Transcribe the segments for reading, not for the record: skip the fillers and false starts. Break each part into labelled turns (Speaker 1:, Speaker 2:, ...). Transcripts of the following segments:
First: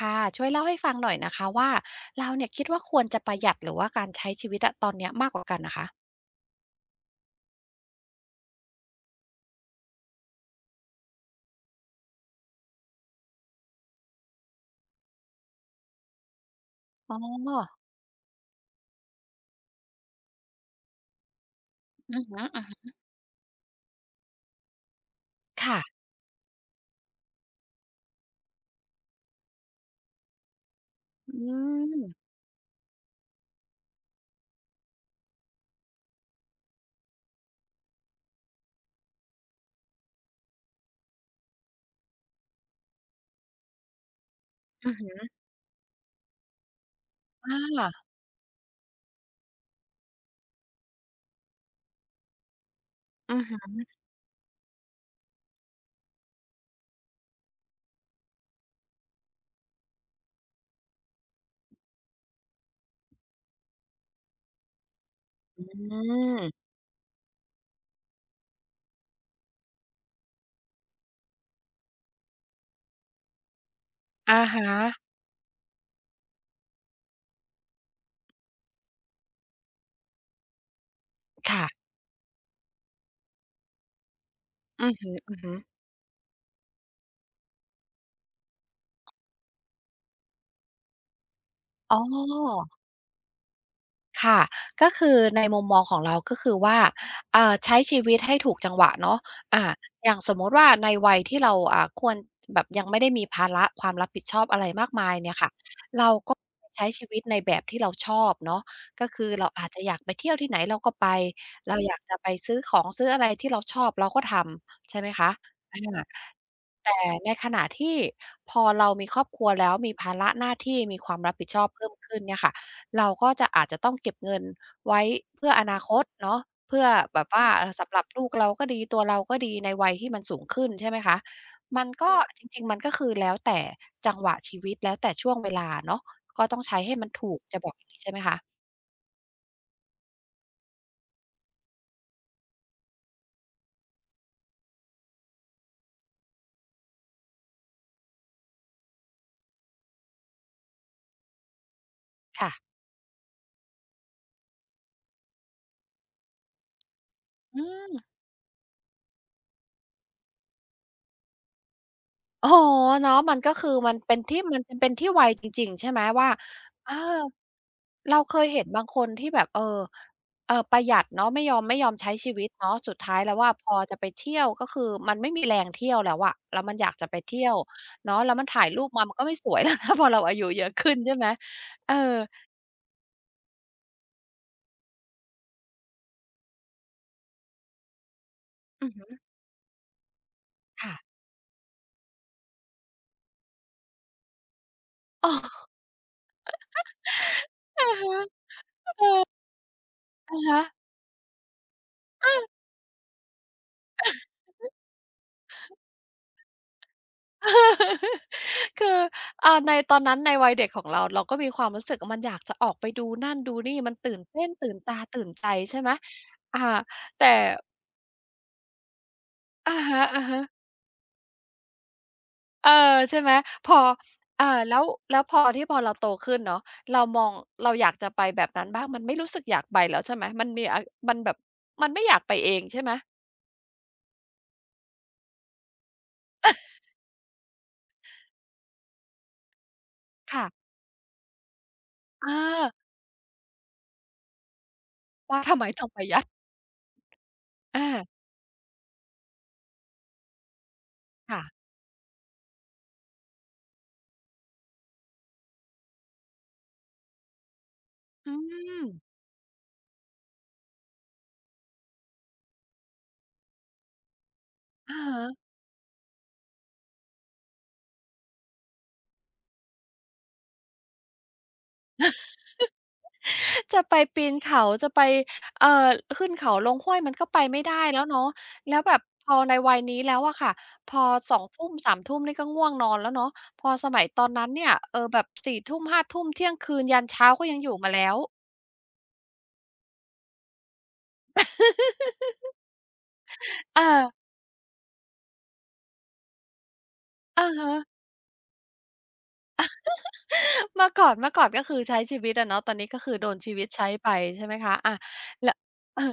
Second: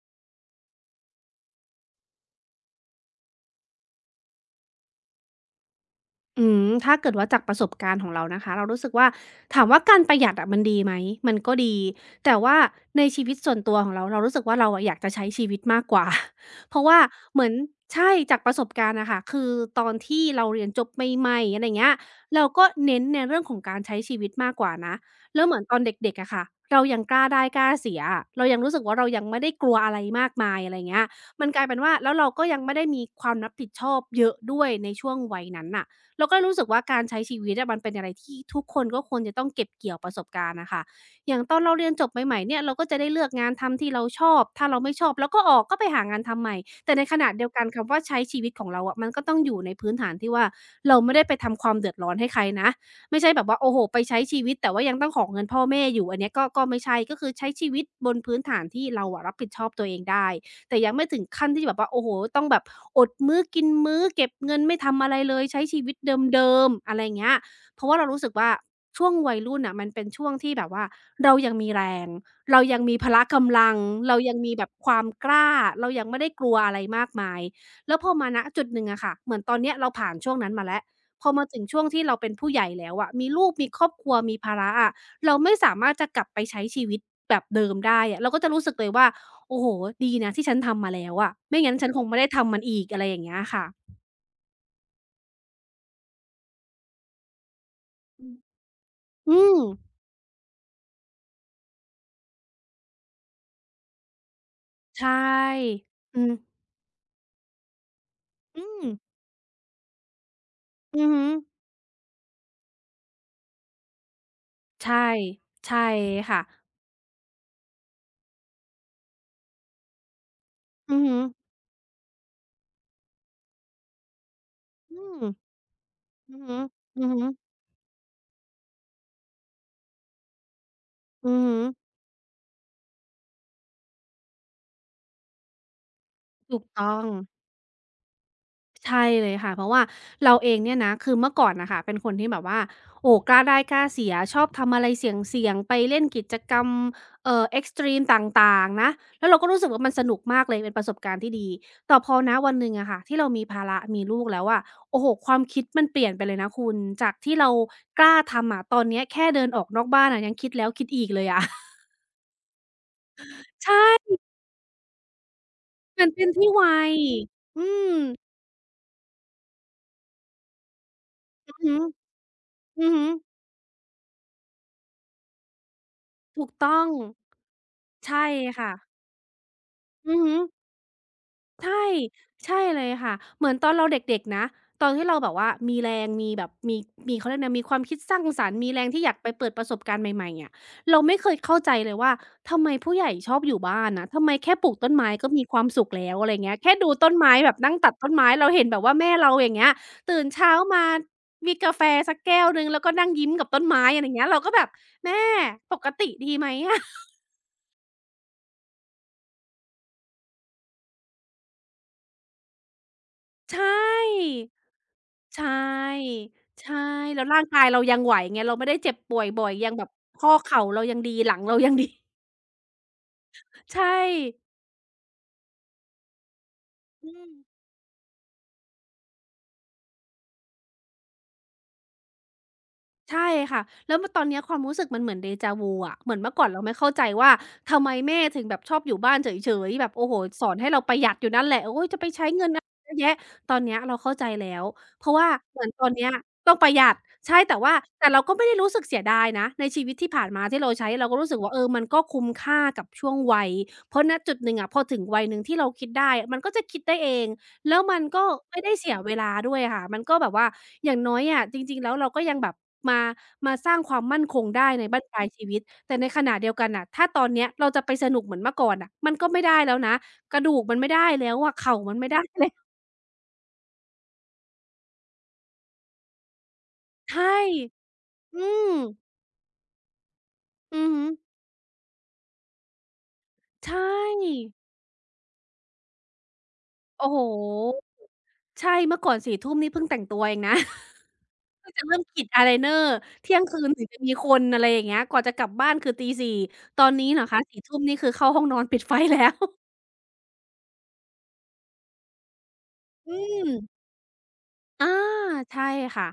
Speaker 1: ค่ะช่วยเล่าให้ฟังหน่อยนะคะว่าเราเนี่ยคิดว่าควรจะประหยัดหรือว่าการใช้ชีวิตอะตอนเนี้ยมากกว่ากันนะคะ
Speaker 2: ถ้าเกิดว่าจากประสบการณ์ของเรานะคะ เรารู้สึกว่าถามว่าการประหยัดอะมันดีไหมมันก็ดี แต่ว่าในชีวิตส่วนตัวของเราเรารู้สึกว่าเราอะอยากจะใช้ชีวิตมากกว่า เพราะว่า
Speaker 1: อ๋อ
Speaker 2: เหมือนใช่จากประสบการณ์อะค่ะคือตอนที่เราเรียนจบใหม่ๆอะไรเงี้ย
Speaker 1: อือ
Speaker 2: เราก็
Speaker 1: ฮึ
Speaker 2: เน้นในเรื่องของการใช้ชีวิตมากกว่านะแล้วเหมือ
Speaker 1: ๆ
Speaker 2: นตอนเ
Speaker 1: ค่ะ
Speaker 2: ด็กๆอะค่ะเรายังกล้าได้กล้าเสียอะเรายังรู้สึกว่าเรายังไม่ได้กลัวอะไรมากมายอะไรเงี้ย
Speaker 1: อื
Speaker 2: มันกลายเป็นว่าแล้ว
Speaker 1: ม
Speaker 2: เราก็ยังไม่ได้มีความรับผิดชอบเยอะด้วยในช่วงวัยนั้นน่ะ เราก็รู้สึกว่าการใช้ชีวิตอะมันเป็นอะไรที่ทุกคนก็ควรจะต้องเก็บเกี่ยวประสบการณ์นะค่ะอย่างตอนเราเรียนจบใหม่ๆเนี่ยเราก็จะได้เลือกงานทำที่เราชอบ ถ้าเรา
Speaker 1: อื
Speaker 2: ไม่ช
Speaker 1: อ
Speaker 2: อบเราก็ออกก็ไปหางานทำใหม่ แต่ในขณะเดียวกันคำว่า
Speaker 1: อา
Speaker 2: ใช้ชีวิตของเราอะมันก็ต้องอยู่ในพื้นฐานที่ว่าเราไม่ได้ไปทำความเดือดร้อนให้ใครนะไม่ใช่
Speaker 1: อื
Speaker 2: แบ
Speaker 1: อ
Speaker 2: บ
Speaker 1: ฮึ
Speaker 2: ว่าโอ้โหไปใช้ชีวิตแต่ว่ายังต้องของเงินพ่อแม่อยู่อันเนี้ยก็ไม่ใช่ก็คือใช้ชีวิตบนพื้นฐานที่เราอะรับผิดชอบตัวเองได้ แต่ยังไม่ถึงขั้นที่แบบว่าโอ้โฮต้องแบบอดมื้อกินมื้อเก็บเงินไม่ทำอะไรเลยใช้ชีวิตเดิมๆอะไรเงี้ยเพราะว่าเรารู้สึกว่าช่วงวัยรุ่นน่ะมันเป็นช่วงที่แบบว่าเรายังมีแรงเรายังมีพละกำลังเรายัง
Speaker 1: อะ
Speaker 2: มีแบ
Speaker 1: ฮะ
Speaker 2: บความกล้าเรายังไม่ได้กลัวอะไรมากมายแล้วพอมาณจุดหนึ่งอะค่ะเหมือนตอนเนี้ยเราผ่านช่วงนั้นมาแล้วพอมาถึงช่ว
Speaker 1: ค่ะ
Speaker 2: งที่เราเป็นผู้ใหญ่แล้วอะมีลูกมีครอบครัวมีภาระ
Speaker 1: อื
Speaker 2: อะ
Speaker 1: อฮ
Speaker 2: เรา
Speaker 1: ึ
Speaker 2: ไม่สา
Speaker 1: ๆ
Speaker 2: มารถจะกลับไปใช้ชีวิตแบบเดิมได้อะเราก็จะรู้สึกเลยว่า โอ้โฮดีนะที่ฉันทำมาแล้วอะไม่งั้นฉัน
Speaker 1: อ๋
Speaker 2: ค
Speaker 1: อ
Speaker 2: งไม่ได้ทำมันอีกอะไรอย่างเงี้ยค่ะ
Speaker 1: ค่ะก็คือในมุมมองของเราก็คือว่าใช้ชีวิต
Speaker 2: อื
Speaker 1: ให้
Speaker 2: ม
Speaker 1: ถูกจังหวะเนาะ
Speaker 2: อม
Speaker 1: อ่าอย่างสมมุติว่าในวัยที่เราควรแบบยังไม่ได้มีภาระความรับผิดชอบอะไรมาก
Speaker 2: ใช
Speaker 1: มายเนี่ยค่ะ
Speaker 2: ่
Speaker 1: เรา
Speaker 2: อืม
Speaker 1: ก็ใช้ชีวิตในแบบที่เราชอบเนาะ
Speaker 2: อืม
Speaker 1: ก็คือเราอาจจะอยากไปเที่ยวที่ไหนเราก็
Speaker 2: อื
Speaker 1: ไป
Speaker 2: อฮึ
Speaker 1: เราอยากจะไปซื้อของซื้ออะไรที่เราชอบเราก็ทำใช่ไหม
Speaker 2: ใช่
Speaker 1: คะอา
Speaker 2: ใช่ค่ะ
Speaker 1: แต่ในขณะที่พอเรามีครอบครัวแล้วมีภาระหน้าที่
Speaker 2: อื
Speaker 1: มี
Speaker 2: อ
Speaker 1: ควา
Speaker 2: ฮึ
Speaker 1: มรับผิดชอบเพิ่มขึ้นเนี่ยค่ะ เราก็จะอาจจะต้องเก็บเงิน
Speaker 2: อื
Speaker 1: ไว้
Speaker 2: ม
Speaker 1: เพื่ออนาคต
Speaker 2: อื
Speaker 1: เนาะ
Speaker 2: อฮึ
Speaker 1: เพื่อ
Speaker 2: อือ
Speaker 1: แบ
Speaker 2: ฮึ
Speaker 1: บว่าสำหรับลูกเราก็ดีตัวเราก็ดีในวัยที่มันสูงขึ้นใช่ไหมคะ
Speaker 2: อือฮึ
Speaker 1: มันก็จริงๆมันก็คือแล้วแต่จังหวะชีวิตแล้วแต่ช่วงเวลาเนาะก็ต้
Speaker 2: ถู
Speaker 1: อง
Speaker 2: ก
Speaker 1: ใช้
Speaker 2: ต้
Speaker 1: ให้
Speaker 2: อง
Speaker 1: มันถูกจะบอกอย่างงี้ใช่ไหมคะ
Speaker 2: ใช่เลยค่ะเพราะว่าเราเองเนี่ยนะคือเมื่อก่อนนะคะเป็นคนที่แบบว่าโอ้กล้าได้กล้าเสียชอบทำอะไรเสี่ยงๆไปเล่นกิจกรรมเอ็กซ์ตรีมต่างๆนะแล้วเราก็รู้สึกว่ามันสนุกมากเลยเป็นประสบการณ์ที่ดีแต่พอนะ
Speaker 1: ค่ะ
Speaker 2: วันหนึ่งอะค่ะที่เรามีภาระมีลูกแล้วอะโอ้โหความคิดมันเปลี่ยนไปเลยนะคุณจากที่เรา
Speaker 1: อืม
Speaker 2: กล้าทำอะตอนเนี้ยแค่เดินออกนอกบ้านอะยังคิดแล้วคิดอีกเลยอะ
Speaker 1: โอ้โฮเนาะมันก็คื
Speaker 2: ใช
Speaker 1: อมัน
Speaker 2: ่
Speaker 1: มันเป็นที่ไวจริงๆใช่ไหม
Speaker 2: มันเป็
Speaker 1: ว่า
Speaker 2: นที่วั
Speaker 1: เออ
Speaker 2: ยอืม
Speaker 1: เราเคยเห็นบางคนที่แบบเออเออประหยัดเนาะ
Speaker 2: อือหื
Speaker 1: ไม่ยอมใช้ชีวิตเนาะ
Speaker 2: ออือ
Speaker 1: สุด
Speaker 2: หือ
Speaker 1: ท้ายแล้วอะพอจะไปเที่ยวก็คือมันไม่มีแรงเที่ยวแล้วอะ
Speaker 2: ถูก
Speaker 1: แล้วมัน
Speaker 2: ต้อ
Speaker 1: อ
Speaker 2: ง
Speaker 1: ยากจะไปเที่ยวเนาะ
Speaker 2: ใช่
Speaker 1: แล้วมันถ่าย
Speaker 2: ค่ะ
Speaker 1: รูปมามันก็ไม่สวยแล้วนะ พอ
Speaker 2: อือ
Speaker 1: เรา
Speaker 2: หื
Speaker 1: อา
Speaker 2: อ
Speaker 1: ยุเยอะขึ้นใช่ไหม
Speaker 2: ใช่
Speaker 1: เออ
Speaker 2: ใช่เลยค่ะเหมือนตอนเราเด็กๆนะตอนที่เราแบบว่ามีแรงมีแบบมีเขาเรียกนะมีความคิดสร้างสรรค์มีแร
Speaker 1: อื
Speaker 2: ง
Speaker 1: อ
Speaker 2: ที่
Speaker 1: ฮึ
Speaker 2: อยากไปเปิดประสบการณ์ใหม่ๆอะ
Speaker 1: ค่ะ
Speaker 2: เราไม่เคยเข้าใจเลยว่าทำไมผู้ใหญ่ชอบอยู่บ้านนะทำไมแค่ปลูกต้นไม้ก็
Speaker 1: อ๋อ
Speaker 2: มีควา มสุขแล้วอะไรเงี้ยแค่ดูต้นไม้แบบนั่ง
Speaker 1: อะ
Speaker 2: ตัดต้น
Speaker 1: ฮะ
Speaker 2: ไม้ เราเห็นแบบว่าแม่เราอย่างเงี้ยตื่น
Speaker 1: อะ
Speaker 2: เช้า
Speaker 1: ฮะ
Speaker 2: มามีกาแฟสักแก้วหนึ่งแล้วก็นั่งยิ้มกับต้นไม้อะไรเงี้ยเราก็แบบแม่ปกติดีไหมอะ
Speaker 1: คือในตอนนั้นในวัยเด็กของเราเราก็มีความรู้สึกว่ามันอยากจะออกไปดูนั่นดู
Speaker 2: ใช
Speaker 1: นี่มันตื่น
Speaker 2: ่
Speaker 1: เต้นตื่นตาตื่น
Speaker 2: ใช
Speaker 1: ใจใช่ไหม
Speaker 2: ่
Speaker 1: อ่า
Speaker 2: ใช่ แล้
Speaker 1: แต่
Speaker 2: วร่างกายเรายังไหวไงเราไม่ได้เจ็บป่วยบ่อย ยัง
Speaker 1: อะ
Speaker 2: แบบ
Speaker 1: ฮะ
Speaker 2: ข้อ
Speaker 1: ๆ
Speaker 2: เข่าเรายังดี หลังเรายังดี
Speaker 1: เออใช่ไหมพ อ
Speaker 2: ใช่
Speaker 1: แล้วพอเราโตขึ้นเนาะเรา
Speaker 2: อื
Speaker 1: มอ
Speaker 2: ม
Speaker 1: งเราอยากจะไปแบบนั้นบ้างมันไม่รู้สึกอยากไปแล้วใช่ไหมมันมีอะมันแบบมันไม่อยากไปเองใช่ไหม
Speaker 2: ใช่ค่ะแล้วมาตอนเนี้ยความรู้สึกมันเหมือนเดจาวูอะเหมือนเมื่อก่อนเราไม่เข้าใจว่าทำไมแม่ถึงแบบชอบอยู่บ้านเฉยๆแบบโอ้โฮสอน
Speaker 1: ค่ะ
Speaker 2: ให้เราประหยัดอยู่นั่นแหละโอ๊ยจะไปใช้
Speaker 1: อา
Speaker 2: เงินอะไรเยอะแยะตอนเนี้ยเราเข้าใจแล้วเพราะว่า
Speaker 1: ว่าทำ
Speaker 2: เหมื
Speaker 1: ไม
Speaker 2: อนต
Speaker 1: ต้อ
Speaker 2: อ
Speaker 1: ง
Speaker 2: น
Speaker 1: ป ระ
Speaker 2: เนี้ย
Speaker 1: หยัด
Speaker 2: ต้องประหยัดใช่แต่ว่า
Speaker 1: อา
Speaker 2: แต่เราก็ไม่ได้รู้สึกเสียดายนะในชีวิตที่ผ่านมาที่เราใช้เราก็รู้สึ
Speaker 1: ค่ะ
Speaker 2: กว่าเออมันก็คุ้มค่ากับช่วงวัยเพราะณจุดหนึ่งอะพอถึงวัยหนึ่งที่เราคิดได้มันก็จะคิดได้เอง แล้วมันก็
Speaker 1: อื
Speaker 2: ไม่ได้
Speaker 1: ม
Speaker 2: เสียเวลาด้วยค่ะมันก็แบบว่าอย่างน้อยอะจริงๆแล้วเราก็ยังแบบมามาสร้างความมั่นคงได้ใน
Speaker 1: อะ
Speaker 2: บั้นปลายชี
Speaker 1: ฮะ
Speaker 2: วิตแต่ในขณะเดียวกันน่ะถ้าตอนเนี้ยเราจะไปสนุกเหมือนเมื่อก่อนน่ะมันก็ไม่ได้แล้วนะกระดูกมันไม่ได้แล้วอะเข่ามันไม่ได้แล้ว
Speaker 1: จะไปปีนเขาจะไปเอ่อขึ้นเขาลงห้วยมันก็
Speaker 2: ใช่
Speaker 1: ไปไม่ได้แล้วเนาะ
Speaker 2: อืม
Speaker 1: แล้วแบบพอในวัยนี้แล้วอะค่ะ
Speaker 2: อือ
Speaker 1: พอ
Speaker 2: ฮึ
Speaker 1: สองทุ่มสามทุ่มนี่ก็ง่วงนอนแล้วเนาะพ
Speaker 2: ใช
Speaker 1: อสมัยตอนนั้
Speaker 2: ่
Speaker 1: นเนี่ยเออแบบสี่ทุ่มห้าทุ่มเที่ยงคืนยัน
Speaker 2: โอ้โฮ
Speaker 1: เช้าก็ยังอยู่มาแล้ว
Speaker 2: ใช่เมื่อก่อนสี่ทุ่มนี่เพิ่งแต่งตัวเองนะ เพิ่งจะเริ่มกรีดอายไลเนอร์เที่ยงคืน
Speaker 1: เอ
Speaker 2: ถึงจะมี
Speaker 1: อ
Speaker 2: คนอะไรอย่างเงี้ยกว่าจะกลับบ้านคือตีสี่ตอนนี้เหรอคะ
Speaker 1: อะ
Speaker 2: สี่
Speaker 1: ฮะ
Speaker 2: ทุ่มนี่คือเข้าห้องนอนปิดไฟแล้ว
Speaker 1: เมื่อก่อนก็คือใช้ชีวิตอะเนาะตอนนี้ก็คือ
Speaker 2: อื
Speaker 1: โดน
Speaker 2: ม
Speaker 1: ชีวิต ใช้ไปใช่ไหมคะ
Speaker 2: อา
Speaker 1: อาแล้ว
Speaker 2: ใช่
Speaker 1: เออ
Speaker 2: ค่ะ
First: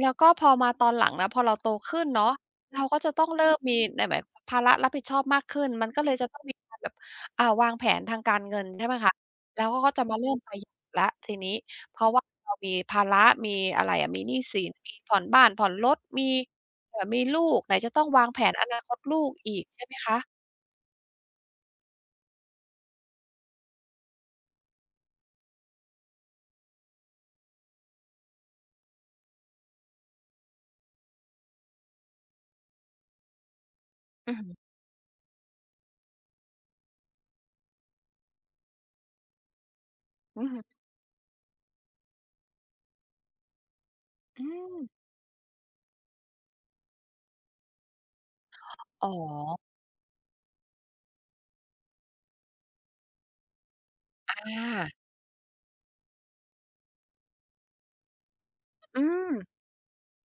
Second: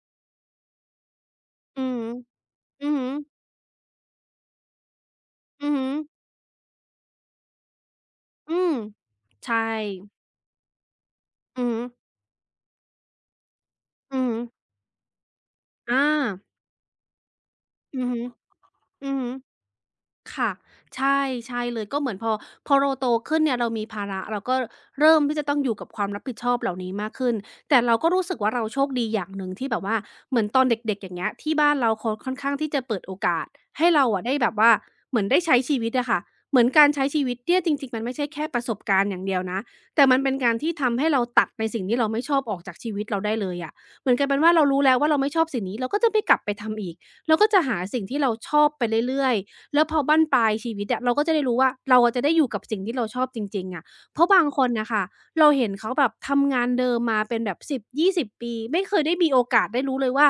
Speaker 1: แล้วก็พอมาตอนหลังนะพอเราโต
Speaker 2: อือ
Speaker 1: ขึ้น
Speaker 2: ฮึ
Speaker 1: เนาะเรา
Speaker 2: อือ
Speaker 1: ก็
Speaker 2: ฮึ
Speaker 1: จะต้องเริ่มมีในหมายภาระรับผิดชอบมากขึ้น
Speaker 2: อือฮึ
Speaker 1: มันก็เลยจะต้องมีการแบบวางแผนทางการ
Speaker 2: อื
Speaker 1: เงิน
Speaker 2: ม
Speaker 1: ใช่ไหมคะ
Speaker 2: ใช่
Speaker 1: แล้วก็จะมาเริ่มประหยัดแล้วทีนี้
Speaker 2: อือฮึ
Speaker 1: เพราะว่าเรามีภาระมีอะไรอะมี
Speaker 2: อือ
Speaker 1: หนี้
Speaker 2: ฮึ
Speaker 1: สินมีผ่อนบ้านผ่อนรถมี
Speaker 2: อา
Speaker 1: มีลูกไหนจะต้อ
Speaker 2: อื
Speaker 1: ง
Speaker 2: อฮึ
Speaker 1: วางแผนอนาคต
Speaker 2: อื
Speaker 1: ลู
Speaker 2: อฮึ
Speaker 1: กอีกใช่ไหมคะ
Speaker 2: ค่ะใช่ใช่เลยก็เหมือนพอเราโตขึ้นเนี่ยเรามีภาระเราก็เริ่มที่จะต้องอยู่กับความรับผิดชอบเหล่านี้มากขึ้นแต่เราก็รู้สึกว่าเราโชคดีอย่างหนึ่งที่แบบว่าเหมือนตอนเด็กๆอย่างเงี้ยที่บ้านเราเขาค่อนข้างที่จะเปิดโอกาสให้เราอะ
Speaker 1: อื
Speaker 2: ได้
Speaker 1: อฮึ
Speaker 2: แบบว่าเหมือนได้ใช้ชีวิตอะค่ะเหมือนการใช้ชีวิตเนี่ยจริงๆมันไม่ใช่แค่ประสบการณ์อย่างเดียวนะแต่มันเป็น
Speaker 1: อือ
Speaker 2: การ
Speaker 1: ฮึ
Speaker 2: ที่ทำให้เราตัดในสิ่งที่เราไม่ชอบออกจากชีวิตเราได้เลยอะเหมือนกลายเป็น
Speaker 1: อื
Speaker 2: ว่าเรา
Speaker 1: ม
Speaker 2: รู้แล้วว่าเราไม่ชอบสิ่งนี้เราก็จะไม่กลับไปทำอีกเราก็จะหาสิ่งที่เราชอบไป
Speaker 1: อ๋อ
Speaker 2: เรื่อยๆ แล้วพอบั้นปลายชีวิตอะเราก็จะได้รู้ว่าเราอะจะได้อยู่กับสิ่งที่เราชอบจริงๆอะเพราะ
Speaker 1: อ
Speaker 2: บางคนน่ะ
Speaker 1: า
Speaker 2: ค่ะเราเห็นเขาแบบทำงานเดิมมาเป็นแบบ10-20 ปีไม่เค
Speaker 1: อื
Speaker 2: ยได้มี
Speaker 1: ม
Speaker 2: โอกาสได้รู้เลยว่า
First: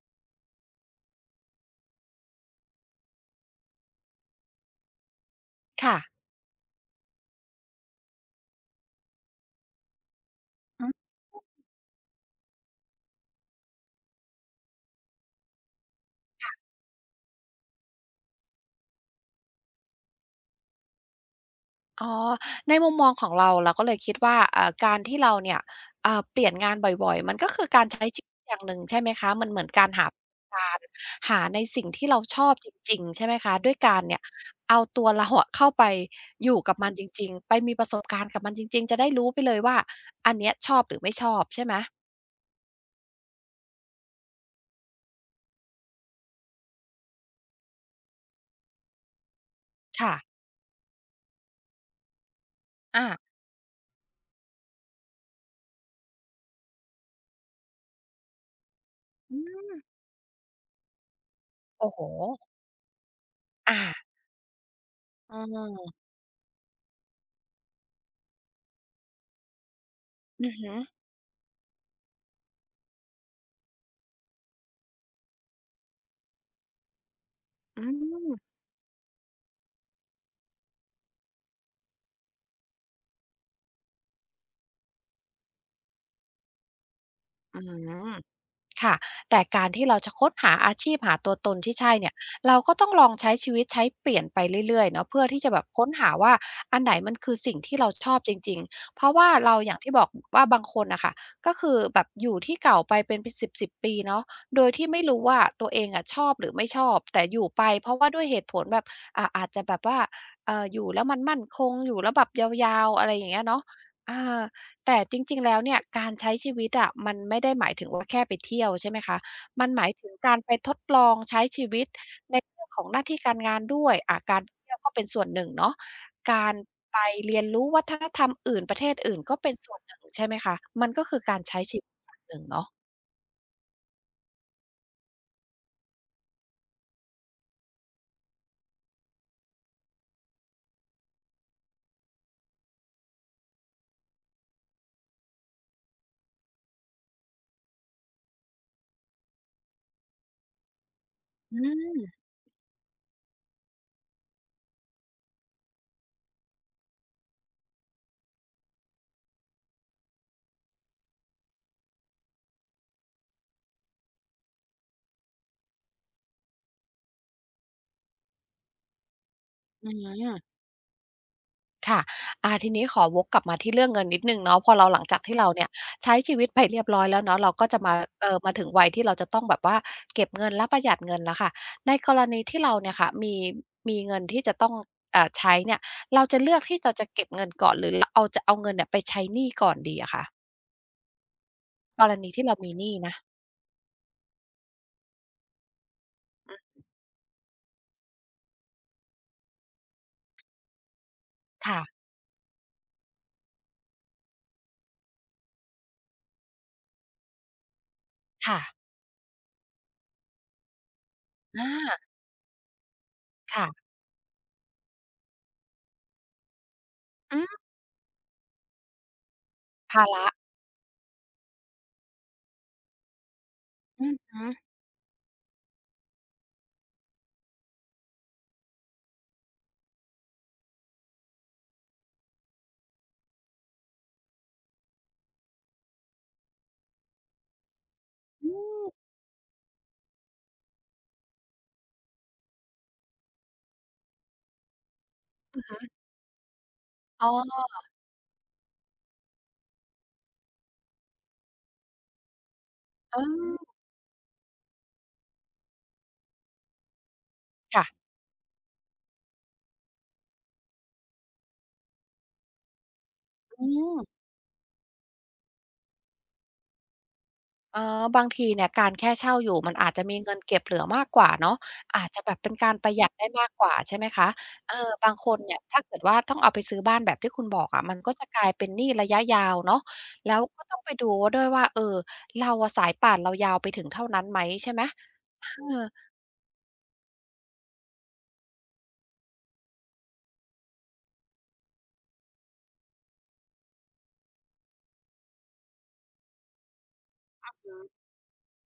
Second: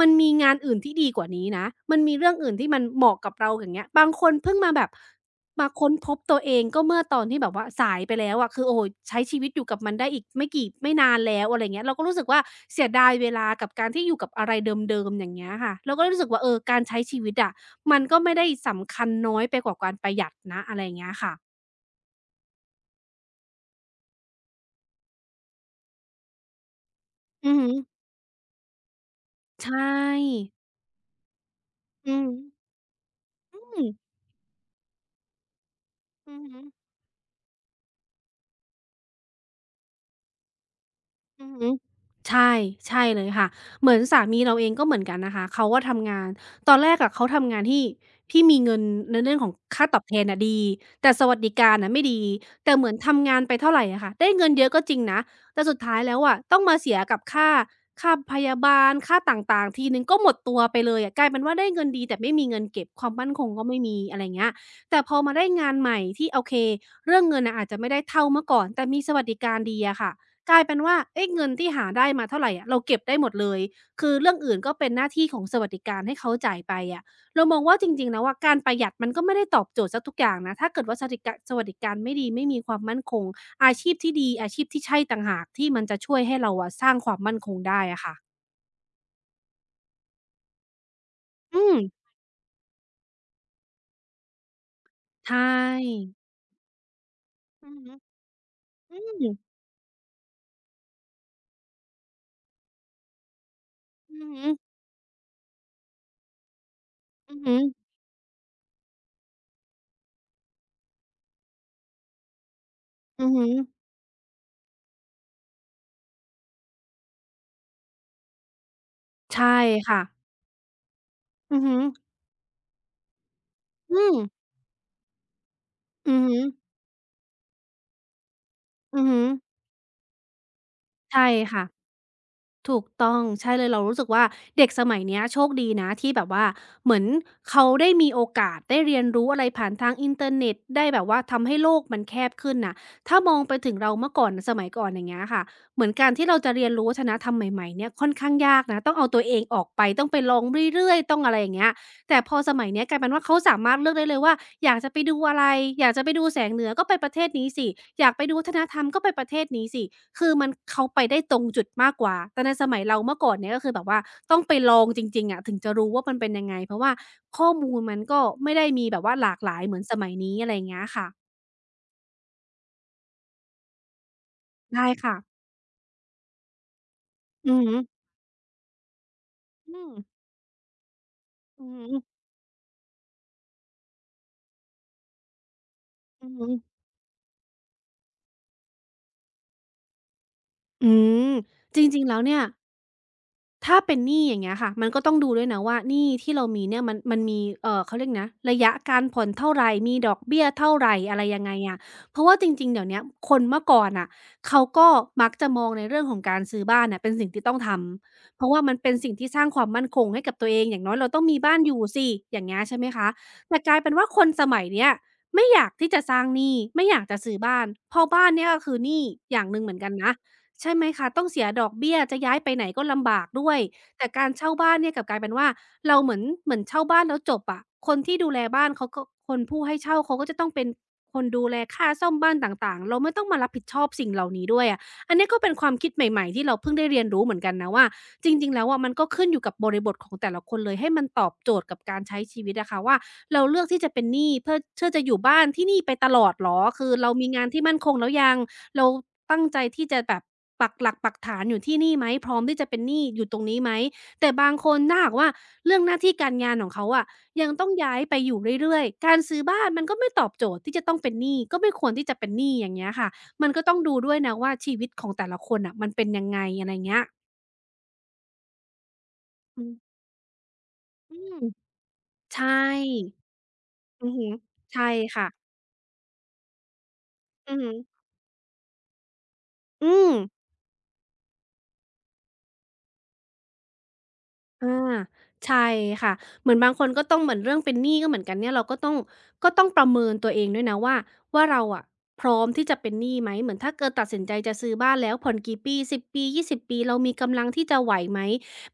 Speaker 2: มันมีงานอื่นที่ดีกว่านี้นะมันมีเรื่องอื่นที่มันเหมาะกับเราอย่างเงี้ยบางคนเพิ่งมาแบบ มาค้น
Speaker 1: ค่ะ
Speaker 2: พบตัวเองก็เมื่อตอนที่แบบว่าสายไปแล้วอะคือโอ้โฮใช้ชีวิตอยู่กับมันได้อีกไม่กี่
Speaker 1: อื
Speaker 2: ไม่
Speaker 1: ม
Speaker 2: นานแล้วอะไรอย่างเงี้ยเราก็รู้สึกว่าเสียดายเวลากับการที่อยู่กับอะไรเดิมๆอย่างเงี้ยค่ะเราก็เลยรู้สึกว่าเออ
Speaker 1: ค่ะ
Speaker 2: การใช้ชีวิตอะมันก็ไม่ได้สำคัญน้อยไปกว่าการประหยัดนะอะไรอย่างเงี้ยค่ะ
Speaker 1: อ๋อ ในมุมมองของเราเราก็เลยคิดว่าการที่เราเนี่ยเปลี่ยนงานบ่อยๆมันก็
Speaker 2: อือ
Speaker 1: คือ
Speaker 2: ฮึ
Speaker 1: การใช้ชีวิตอย่างหนึ่งใช่ไหมคะมันเหมื
Speaker 2: ใช
Speaker 1: อนการหาประสบ
Speaker 2: ่
Speaker 1: การณ์หาในสิ่งที่
Speaker 2: อื
Speaker 1: เรา
Speaker 2: อ
Speaker 1: ชอบจริงๆใช่ไหมคะ
Speaker 2: อื
Speaker 1: ด้วย
Speaker 2: ม
Speaker 1: การเนี่ยเอาตัวเราอะเข้าไป
Speaker 2: อือ
Speaker 1: อยู่
Speaker 2: ฮึ
Speaker 1: กับมันจริงๆไปมีประสบการณ์กับมันจริงๆจะได้รู้ไปเลยว่าอันเนี้ยชอบหรือไม่ชอบ
Speaker 2: อือ
Speaker 1: ใช่
Speaker 2: ฮึ
Speaker 1: ไหม
Speaker 2: ใช่ใช่เลยค่ะเหมือนสามีเราเองก็เหมือนกันนะคะเขาก็ทำงานตอนแรกอะเขาทำงานที่ที่มีเงินในเรื่องของค่าตอบ
Speaker 1: ค่ะ
Speaker 2: แทนน่ะดีแต่สวัสดิการน่ะไม่ดีแต่เหมือน
Speaker 1: อา
Speaker 2: ทำงานไปเท่าไรอะค่ะได้เงินเยอะก็จริงนะแต่สุดท้ายแล้วอะต้องมาเสียกับค่าพยาบาลค่าต
Speaker 1: อื
Speaker 2: ่าง
Speaker 1: ม
Speaker 2: ๆทีหนึ่งก็หมดตัวไปเลยอะกลายเป็นว่าได้เงิน
Speaker 1: โอ้โฮ
Speaker 2: ดีแต่ไม่มีเงินเก็บความมั่นคงก็
Speaker 1: อา
Speaker 2: ไม่มีอะไรเงี้ยแต่พอมา
Speaker 1: อื
Speaker 2: ได้งานใหม่
Speaker 1: ม
Speaker 2: ที่โอเคเรื่องเงินน่ะอาจจะไม่ได้เท่าเมื่อก่อนแต่มีสวัสดิการดีอะค่ะ
Speaker 1: อื
Speaker 2: ก
Speaker 1: อ
Speaker 2: ลาย
Speaker 1: ฮึ
Speaker 2: เป็นว่าเอ๊ะเงินที่หาได้มาเท่าไรอะเราเก็บได้หมดเลยคือเรื่องอื่นก็เป็นหน้าที่ของสวัสดิการให้เขาจ่ายไปอะเรามองว่า
Speaker 1: อื
Speaker 2: จริงๆแล้ว
Speaker 1: ม
Speaker 2: อะการประหยัดมันก็ไม่ได้ตอบโจทย์เสียทุกอย่างนะถ้าเกิดว่าสวัสดิการไม่ดีไม่มีความมั่นคงอาชีพที่ดีอาชีพที่ใช่ต่างหากที่มันจะช่วยให้เราอะสร้างความมั่นคง
Speaker 1: อื
Speaker 2: ได้อะ
Speaker 1: ม
Speaker 2: ค่ะ
Speaker 1: ค่ะแต่การที่เราจะค้นหาอาชีพหาตัวตน
Speaker 2: อื
Speaker 1: ที่
Speaker 2: ม
Speaker 1: ใช่เนี่ยเราก็ต้องลองใช้ชีวิตเปลี่ยนไปเรื่อยๆเนาะเพื่อ
Speaker 2: ใช
Speaker 1: ที่จะแบบค้น
Speaker 2: ่
Speaker 1: หาว่าอันไหนมันคือสิ่ง
Speaker 2: อื
Speaker 1: ที่
Speaker 2: อ
Speaker 1: เรา
Speaker 2: ฮึ
Speaker 1: ชอบจริงๆ
Speaker 2: อื
Speaker 1: เพราะ
Speaker 2: ม
Speaker 1: ว่าเราอย่างที่บอกว่าบางคนอะค่ะก็คือแบบอยู่ที่เก่าไปเป็นสิบสิบปี
Speaker 2: อื
Speaker 1: เนาะ
Speaker 2: อฮึ
Speaker 1: โดยที่ไม่รู้ว่าตัวเองอะชอบหรือไม่ชอบแต่
Speaker 2: อื
Speaker 1: อ
Speaker 2: อ
Speaker 1: ยู่
Speaker 2: ฮึ
Speaker 1: ไปเพราะว่าด้วยเหตุผลแบบอาจจะแบบว่าเอออยู่แล้วมันมั่นคงอยู่แล้วแบบยาวๆอะไรอ
Speaker 2: อื
Speaker 1: ย่า
Speaker 2: อ
Speaker 1: งเงี้
Speaker 2: ฮึ
Speaker 1: ยเนาะอา แต่จริงๆแล้วเนี่ยการใช้ชีวิตอะมันไม่ได้หมายถึงว่าแค่ไปเที่ยวใช่ไหมคะ
Speaker 2: ใช่
Speaker 1: มันหมาย
Speaker 2: ค่ะ
Speaker 1: ถึงการไปทดลองใช้
Speaker 2: อือ
Speaker 1: ชี
Speaker 2: ฮึ
Speaker 1: วิตในเรื่องของหน้าที่การงานด้วย
Speaker 2: อืม
Speaker 1: การเที่ยวก็เป็นส่วนหนึ่งเนาะ
Speaker 2: อือฮึ
Speaker 1: การไปเรียนรู้วัฒนธรรมอื่นประเทศ
Speaker 2: อือ
Speaker 1: อื่น
Speaker 2: ฮึ
Speaker 1: ก็เป็นส่วนหนึ่งใช่ไหมคะมันก็คือ
Speaker 2: ใช่
Speaker 1: การใช้
Speaker 2: ค่ะ
Speaker 1: ชีวิตอย่างหนึ่งเนาะ
Speaker 2: ถูกต้องใช่เลยเรารู้สึกว่าเด็กสมัยเนี้ยโชคดีนะที่แบบว่าเหมือนเขาได้มีโอกาสได้เรียนรู้อะไรผ่านทางอินเทอร์เน็ตได้แบบว่าทำให้โลกมันแคบขึ้นน่ะถ้ามองไปถึงเราเมื่อก่อนสมัยก่อนอย่างเงี้ยค่ะเหมือนการที่เราจะเรียนรู้วัฒนธรรมใหม่ๆเนี่ยค่อนข้างยากนะต้องเอาตัวเองออกไปต้องไปลองเรื่อยๆต้องอะไรอย่าง
Speaker 1: อื
Speaker 2: เงี้ย
Speaker 1: ม
Speaker 2: แต่พอสมัยเนี้ยกลายเป็นว่าเขาสามารถเลือกได้เลยว่าอยากจะไปดูอะไรอยากจะไปดูแสงเหนือก็ไปประเทศนี้สิอยากไปดูวัฒนธรรมก็ไปประเทศนี้สิคือมันเขาไปได้ตรงจุดมากกว่าแต่ในสมัยเราเมื่อก่อนเนี่ยก็คือแบบว่าต้องไปลองจริงๆอะถึงจะรู้ว่ามันเป็นยังไงเพราะว่าข้อมูลมันก็ไม่ได้มีแบบว่าหลากหลายเหมือน
Speaker 1: อื
Speaker 2: ส
Speaker 1: อ
Speaker 2: มัย
Speaker 1: ฮึ
Speaker 2: นี้อะไรอย่างเงี้ยค่ะ
Speaker 1: ค่ะ อาทีนี้ขอวกกลับมาที่เรื่องเงินนิดหนึ่งเนาะพอเรา
Speaker 2: ได้
Speaker 1: หลัง
Speaker 2: ค่ะ
Speaker 1: จากที่เราเนี่ยใช้ชีวิตไปเรียบร้อยแล้วเนาะเรา
Speaker 2: อือ
Speaker 1: ก็
Speaker 2: ฮึ
Speaker 1: จะมามาถึงวัยที่เราจะต้องแบบ
Speaker 2: อื
Speaker 1: ว่า
Speaker 2: ม
Speaker 1: เก็บเงินและประหยัดเงินแล้วค่ะ
Speaker 2: อือฮึ
Speaker 1: ในกรณีที่เราเนี่ยค่ะมีเงินที่จะต้องใช้เนี่ยเรา
Speaker 2: อือ
Speaker 1: จะ
Speaker 2: ฮึ
Speaker 1: เลือกที่เราจะเก็บเงินก่อนหรือเอาจะเอาเงินเนี่ยไปใช้หนี้ก่อนดีอะคะ
Speaker 2: อืมจริ
Speaker 1: ก
Speaker 2: งๆ
Speaker 1: ร
Speaker 2: แล้ว
Speaker 1: ณี
Speaker 2: เนี่ย
Speaker 1: ที่เรามีหนี้นะ
Speaker 2: ถ้าเป็นหนี้อย่างเงี้ยค่ะมันก็ต้องดูด้วยนะว่าหนี้ที่เรามีเนี่ยมันมีเขาเรียกนะระยะการผ่อนเท่าไรมีดอกเบี้ยเท่าไรอะไรยังไงอะ
Speaker 1: ค่ะ
Speaker 2: เพราะว่าจริงๆเดี๋ยวเนี้ยคนเมื่อก่อนน่ะเขาก็มักจะมองในเรื่องของการซื้อบ้านน่ะเป็นสิ่งที่ต้องทำเพราะว่ามัน
Speaker 1: ค่ะ
Speaker 2: เป็นสิ่งที่สร้างความมั่นคงให้กับตัวเองอย่างน้อยเราต้องมีบ้าน
Speaker 1: อา
Speaker 2: อยู่สิอย่างเงี้ยใช่ไหมคะแต่
Speaker 1: ค่ะ
Speaker 2: กลายเป็นว่าคนสมัยเนี้ยไม่อยากที่จะสร้างหนี้ไม่อยากจะซื้
Speaker 1: อื
Speaker 2: อบ้า
Speaker 1: ม
Speaker 2: นเพราะบ้านเนี่ยก็คือหนี้อย่างหนึ่งเหมือนกันนะ
Speaker 1: ภาระ
Speaker 2: ใช่ไหมคะต้องเสียดอกเบี้ยจะย้ายไปไหนก็ลำบากด้วย
Speaker 1: อื
Speaker 2: แต่
Speaker 1: อ
Speaker 2: การ
Speaker 1: ฮึ
Speaker 2: เช่าบ้านเนี่ยกลับกลายเป็นว่าเราเหมือนเช่าบ้านแล้วจบอะคนที่ดูแลบ้านเขาก็คนผู้ให้เช่าเขาก็จะต้องเป็นคนดูแลค่าซ่อมบ้านต่างๆเราไม่ต้องมารับผิดชอบสิ่งเหล่านี้ด้วยอะอันเนี้ยก็เป็นความคิดใหม่ๆที่เราเพิ่งได้เรียนรู้เหมือนกันนะว่าจ
Speaker 1: อื
Speaker 2: ริงๆแล้วอะ
Speaker 1: ม
Speaker 2: มันก็ขึ้นอยู่กับบริบทของแต่ละคนเลยให้มันตอบโจทย์กับการใช้ชีวิตอะค่ะว่าเราเลือกที่จะเป็นหนี้เพื่อจะอยู่บ้านที่นี่ไปตลอดเหรอคือเรา
Speaker 1: อ๋
Speaker 2: มี
Speaker 1: อ
Speaker 2: งานที่มั่นคงแล้วยัง เราตั้งใจที่จะแบบปักหลักปักฐานอยู่ที่นี่ไหมพร้อมที่จะเป็นหนี้
Speaker 1: เ
Speaker 2: อยู่ตรงนี้ไหม
Speaker 1: ออ
Speaker 2: แต่บางคนถ้าหากว่าเรื่องหน้าที่การงานของเขาอะยังต้อง
Speaker 1: ค่ะ
Speaker 2: ย้ายไปอยู่เรื่อยๆการซื้อบ้านมันก็ไม่ตอบโจทย์ที่จะต้องเป็นหนี้ก็ไม่ควรที่จะเป็นหนี้อย่างเงี้ยค่ะมันก็
Speaker 1: อื
Speaker 2: ต้องดูด้วย
Speaker 1: ม
Speaker 2: นะว่าชีวิตของแต่ละคนน่ะมันเป็นยังไงอะไรเงี้ย
Speaker 1: เออบางทีเนี่ยการแค่เช่าอยู่
Speaker 2: อื
Speaker 1: มั
Speaker 2: ม
Speaker 1: นอาจจะมีเงินเก็บเหลือมาก
Speaker 2: อื
Speaker 1: กว่า
Speaker 2: ม
Speaker 1: เนาะอาจจะแบบเป็
Speaker 2: ใช่
Speaker 1: นการประหยัดได้มากกว่าใช่ไหม
Speaker 2: อือ
Speaker 1: คะ
Speaker 2: ฮึ
Speaker 1: เออ
Speaker 2: ใช่
Speaker 1: บางค
Speaker 2: ค่ะ
Speaker 1: นเนี่ยถ้าเกิดว่าต้องเอาไปซื้อบ้านแบบที่คุณ
Speaker 2: อื
Speaker 1: บ
Speaker 2: อ
Speaker 1: อก
Speaker 2: ฮึ
Speaker 1: อะมันก็จะกลายเป็นหนี้ระยะยาวเนาะ
Speaker 2: อืม
Speaker 1: แล้วก็ต้องไปดูว่าด้วยว่าเออเราอะสายป่านเรายาวไปถึงเท่านั้นไหม
Speaker 2: อา
Speaker 1: ใช่ไหมเอ
Speaker 2: ใช่
Speaker 1: อ
Speaker 2: ค่ะเหมือนบางคนก็ต้องเหมือนเรื่องเป็นหนี้ก็เหมือนกันเนี่ยเราก็ต้องประเมินตัวเองด้วยนะว่าเราอะพร้อมที่จะเป็นหนี้ไหมเหมือนถ้าเกิดตัดสินใจจะซื้อบ้านแล้วผ่อนกี่ปีสิบปี20ปีเรามีกำลังที่จะไหวไหม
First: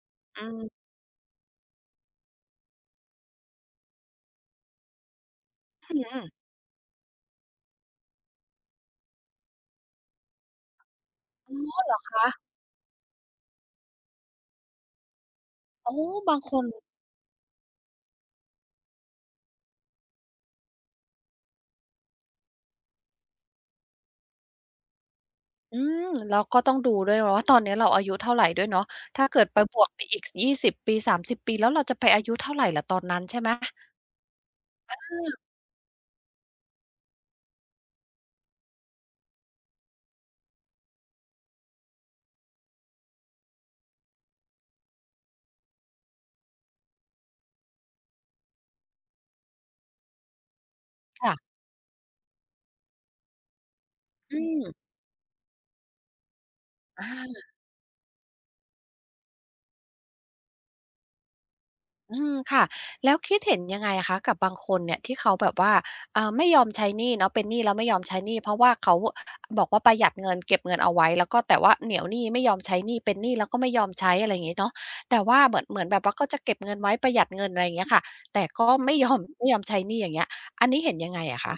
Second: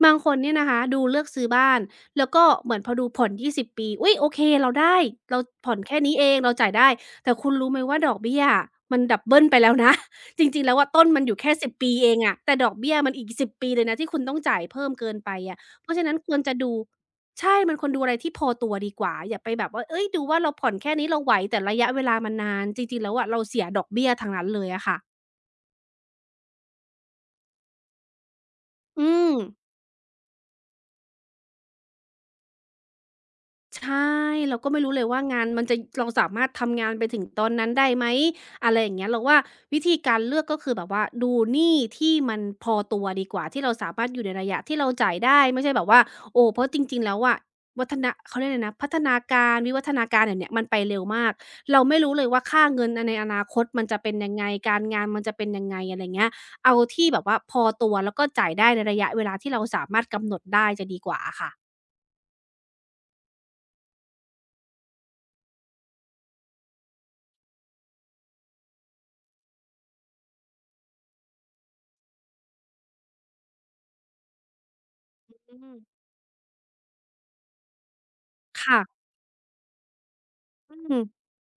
Speaker 2: บางคน
Speaker 1: อื
Speaker 2: เนี่ยนะคะ
Speaker 1: ม
Speaker 2: ดูเลือกซื้อบ้านแล้วก็เหมือนพอดูผ่อน20ปีอุ๊ยโอเคเราได้เราผ่อน
Speaker 1: อื
Speaker 2: แค่นี้เอง
Speaker 1: อ
Speaker 2: เราจ่ายได้แต่คุณรู้ไหมว่าดอกเบี้ยอะมันดับเบิลไปแล้วนะ จริงๆแล้วอะต้นมันอยู่แค่
Speaker 1: อ๋อ
Speaker 2: สิบ
Speaker 1: เห
Speaker 2: ปี
Speaker 1: รอ
Speaker 2: เอง
Speaker 1: คะ
Speaker 2: อะแต่ดอกเบี้ยมันอีกสิบปีเลยนะที่คุณต้องจ่ายเพิ่มเกินไปอะ เพ
Speaker 1: อ๋อ
Speaker 2: ราะฉะนั้นค
Speaker 1: บา
Speaker 2: ว
Speaker 1: ง
Speaker 2: ร
Speaker 1: ค
Speaker 2: จะ
Speaker 1: น
Speaker 2: ดูใช่ มันควรดูอะไรที่พอตัวดีกว่าอย่าไปแบบว่าเฮ้ยดูว่าเราผ่อนแค่นี้เราไหวแต่ระยะเวลามันนานจริงๆแล้วอะเราเสียดอกเบี้ยทั้งนั้นเลยอะค่ะ
Speaker 1: อืมแล้วก็ต้องดูด้วยเนาะว่าตอนนี้เราอายุเท่าไรด้วยเนาะ
Speaker 2: อื
Speaker 1: ถ้า
Speaker 2: ม
Speaker 1: เกิดไปบวกไปอีกสยี่สิบปีสามสิบปีแล้วเราจะไปอายุเท่าไรล่ะตอนนั้นใช่ไหม
Speaker 2: ใช่เราก็ไม่รู้เลยว่า
Speaker 1: เออ
Speaker 2: งานมันจะเราสามารถทำงานไปถึงตอนนั้นได้ไหมอะไรอย่างเงี้ยเราว่าวิธีการเลือกก็คือแบบว่าดูหนี้ที่มันพอตัวดีกว่าที่เราสามารถอยู่ในระยะที่เราจ่ายได้ไม่ใช่แบบว่าโอ้เพราะจริงๆแล้วอะวัฒนะเขาเรียกอะไรนะพัฒนาการวิวัฒนาการเดี๋ยวเนี้ยมันไปเร็วมาก
Speaker 1: ค่ะ
Speaker 2: เราไม่รู้เลยว่าค่าเงินอในอนาคตมันจะเป็นยัง
Speaker 1: อื
Speaker 2: ไง
Speaker 1: ม
Speaker 2: การงานมันจะเป็นยังไงอะไรเงี้ยเอาที่แบบว่า
Speaker 1: อา
Speaker 2: พอตัวแล้วก็จ่ายได้ในระยะเวลาที่เราสามารถกำหนดได้จะดีกว่าอะค่ะ
Speaker 1: อืมค่ะแล้วคิดเห็นยังไงอะคะกับบางคนเนี่ยที่เขาแบบว่าไม่ยอมใช้หนี้เนาะเป็นหนี้แล้วไม่ยอมใช้หนี้เพราะว่าเขาบอกว่าประหยัดเงินเก็บเงินเอาไว้แล้วก็แต่ว่าเหนียวหนี้ไม่ยอมใช้หนี้เป็นหนี้แล้วก็ไม่ยอมใช้อะไรอย่างงี้เนาะแต่ว่า
Speaker 2: อื
Speaker 1: เหมือนแบ
Speaker 2: ม
Speaker 1: บว่าก็จะเก็บเงินไว้ประหยัดเงินอะไรอย่างเงี้ยค่ะแต่ก็ไม่
Speaker 2: ค่ะ
Speaker 1: ยอมไม่ยอมใช้หนี้อย่างเงี้ยอัน
Speaker 2: อื
Speaker 1: นี้เห็น
Speaker 2: ม
Speaker 1: ยังไงอะคะ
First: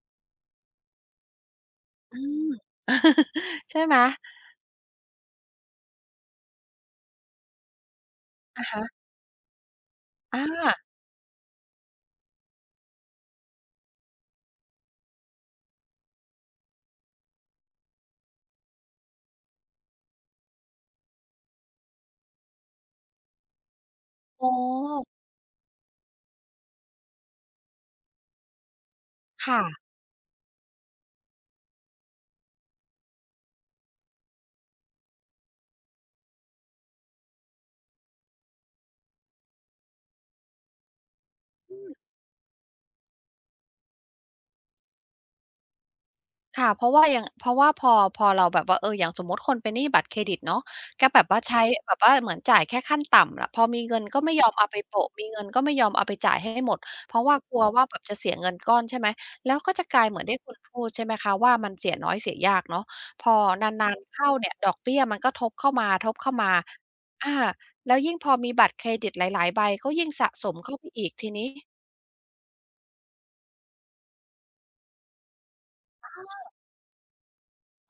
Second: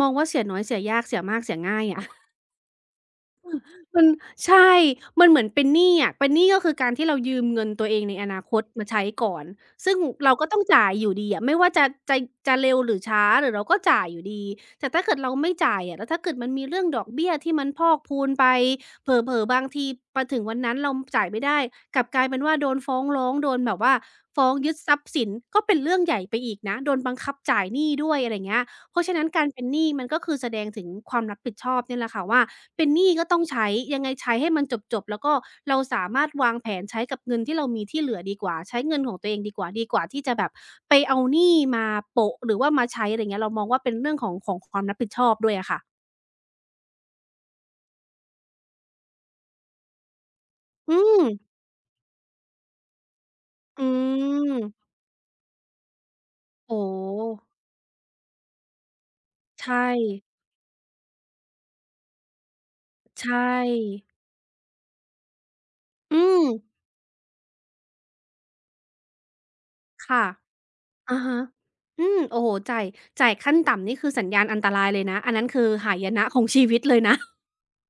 Speaker 2: มองว่าเสียน้อยเสียยากเสียมากเสียง่ายอะ
Speaker 1: อืม ใช่ไหม
Speaker 2: มันใช่มันเหมือนเป็นหนี้อะเป็นหนี้ก็คือการที่เรายืมเงินตัวเองในอนาคต
Speaker 1: อะฮะ
Speaker 2: มาใช้ก่อน ซึ่งเรา
Speaker 1: อ
Speaker 2: ก็ต้อง
Speaker 1: า
Speaker 2: จ่ายอยู่ดีอะไม่ว่าจะจะเร็วหรือช้าหรือเราก็จ่ายอยู่ดี แต่ถ้าเกิดเราไม่จ่ายอะแล้วถ้าเกิดมันมีเรื่องดอกเบี้ยที่มันพอกพูนไปเผลอๆบางทีมาถึงวันนั้นเราจ่ายไม่ได้กลับกลายเป็นว่าโดนฟ้องร้องโดนแบบว่า
Speaker 1: อ๋อ
Speaker 2: ฟ้องยึดทรัพย์สินก็เป็นเรื่องใหญ่ไปอีกนะโดนบังคับจ่ายหนี้ด้วยอะไรอย่างเงี้ยเพราะฉะนั้นการ
Speaker 1: ค่ะ
Speaker 2: เป็นหนี้มันก็คือแสดงถึงความรับผิดชอบเนี่ยแหละค่ะว่า เป็นหนี้ก็ต้องใช้ยังไงใช้ให้มันจบๆแล้วก็เราสามารถวางแผนใช้กับเงินที่เรามีที่เหลือดีกว่าใช้เงินของตัวเองดีกว่าที่จะแบบไปเอาหนี้มาโปะหรือว่ามาใช้อะไรเงี้ยเรามองว่าเป็นเรื่องของของความรับผิดชอบด้วยอะค่ะ
Speaker 1: ค่ะเพราะว่าอย่างเพราะว่าพอเราแบบว่าเอออย่างสมมุติคนเป็นหนี้บัตรเครดิตเนาะ
Speaker 2: อื
Speaker 1: ก็แบ
Speaker 2: ม
Speaker 1: บว่าใช้แบบว่าเหมือนจ่ายแค่ขั้นต่ำอะพอมี
Speaker 2: อื
Speaker 1: เงินก็ไม่ยอมเอาไป
Speaker 2: ม
Speaker 1: โปะมีเงินก็ไม่ยอมเอาไปจ่ายให้หมด
Speaker 2: โอ้
Speaker 1: เพ
Speaker 2: โฮ
Speaker 1: ราะว่ากลัวว่าแบบจะเสียเงินก้อนใช่ไหมแล้วก็
Speaker 2: ใช่
Speaker 1: จะกลายเหมือนที่คุณพูดใช่ไหมคะว่ามันเสียน้อยเสียยากเนาะพ
Speaker 2: ใช
Speaker 1: อนาน
Speaker 2: ่
Speaker 1: ๆเข้าเนี่ยดอกเบี้ยมันก็ทบเข้ามาทบ
Speaker 2: อื
Speaker 1: เข้า
Speaker 2: ม
Speaker 1: มาอาแล้วยิ่งพอมีบัตรเครดิตหลายๆใบก็ยิ่ง
Speaker 2: ค่ะ
Speaker 1: สะสมเข้าไปอีก
Speaker 2: อะ
Speaker 1: ที
Speaker 2: ฮะ
Speaker 1: นี้
Speaker 2: อืมโอ้โฮจ่ายขั้นต่ำนี่คือสัญญาณอันตรายเลยนะอันนั้นคือหายนะของชีวิตเลยนะ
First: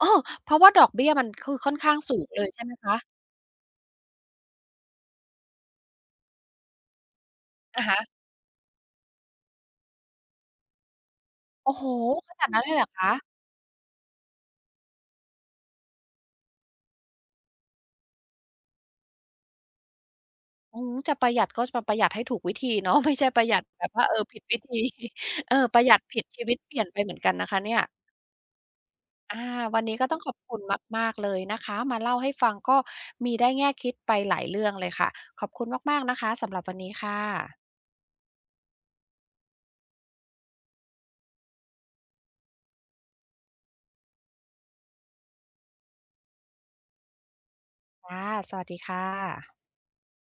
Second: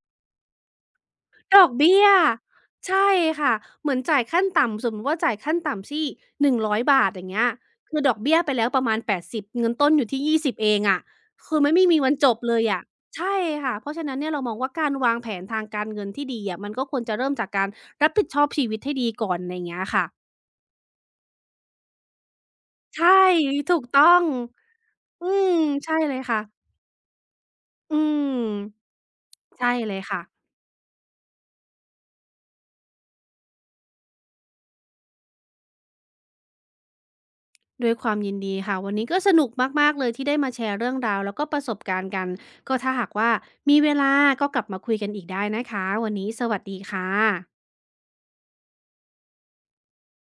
Speaker 1: เออเพราะว่าดอกเบี้ยมันคือ
Speaker 2: ดอ
Speaker 1: ค่
Speaker 2: ก
Speaker 1: อนข้าง
Speaker 2: เบี้ย
Speaker 1: สูงเลยใช่ไหมคะ
Speaker 2: ใช่ค่ะเหมือนจ่ายขั้นต่ำสมมุติว่าจ่ายขั้นต่ำที่100 บาทอย่างเงี้ย
Speaker 1: อะ
Speaker 2: คื
Speaker 1: ฮะ
Speaker 2: อดอกเบี้ยไปแล้วประมาณ80เงินต้นอยู่ที่20เองอะคือมั
Speaker 1: โอ้
Speaker 2: น
Speaker 1: โฮ
Speaker 2: ไม่มีวันจ
Speaker 1: ข
Speaker 2: บ
Speaker 1: นาด
Speaker 2: เล
Speaker 1: นั้
Speaker 2: ย
Speaker 1: นเลยเห
Speaker 2: อะ
Speaker 1: รอคะ
Speaker 2: ใช่ค่ะเพราะฉะนั้นเนี่ยเรามองว่าการวางแผนทางการเงินที่ดีอะมันก็ควรจะเริ่มจากการรับผิดชอบชีวิตให้ดีก่อนไรเงี้ยค่ะ
Speaker 1: อมจะประหยัดก็จะประหยัดให้ถูกวิธีเนาะ
Speaker 2: ใช่
Speaker 1: ไม่ใช่ประหยัด
Speaker 2: ถู
Speaker 1: แบ
Speaker 2: ก
Speaker 1: บ
Speaker 2: ต้
Speaker 1: ว่า
Speaker 2: อ
Speaker 1: เออ
Speaker 2: ง
Speaker 1: ผิดวิธี
Speaker 2: อื
Speaker 1: เออ
Speaker 2: ม
Speaker 1: ประหยั
Speaker 2: ใช่
Speaker 1: ด
Speaker 2: เล
Speaker 1: ผิ
Speaker 2: ย
Speaker 1: ด
Speaker 2: ค่ะ
Speaker 1: ชีวิตเปลี่ยนไปเหมือนกันนะคะเนี่ย
Speaker 2: อืม
Speaker 1: อา
Speaker 2: ใช่
Speaker 1: วัน
Speaker 2: เล
Speaker 1: นี้
Speaker 2: ย
Speaker 1: ก็ต้อ
Speaker 2: ค่ะ
Speaker 1: งขอบคุณมากๆเลยนะคะมาเล่าให้ฟังก็มีได้แง่คิดไปหลายเรื่องเลยค่ะขอบคุณมากๆนะคะสำหรับวันนี้ค่ะ
Speaker 2: ด้วยความยินดีค่ะวันนี้ก็สนุกมากๆเลยที่ได้มาแชร์เรื่องราวแล้วก็ประสบการณ์กันก็ถ้าหากว่ามีเวลาก็กลับมาคุยกันอีกได้นะคะวันนี้สวัสดีค่ะ
Speaker 1: ค่ะสวัสดีค่ะ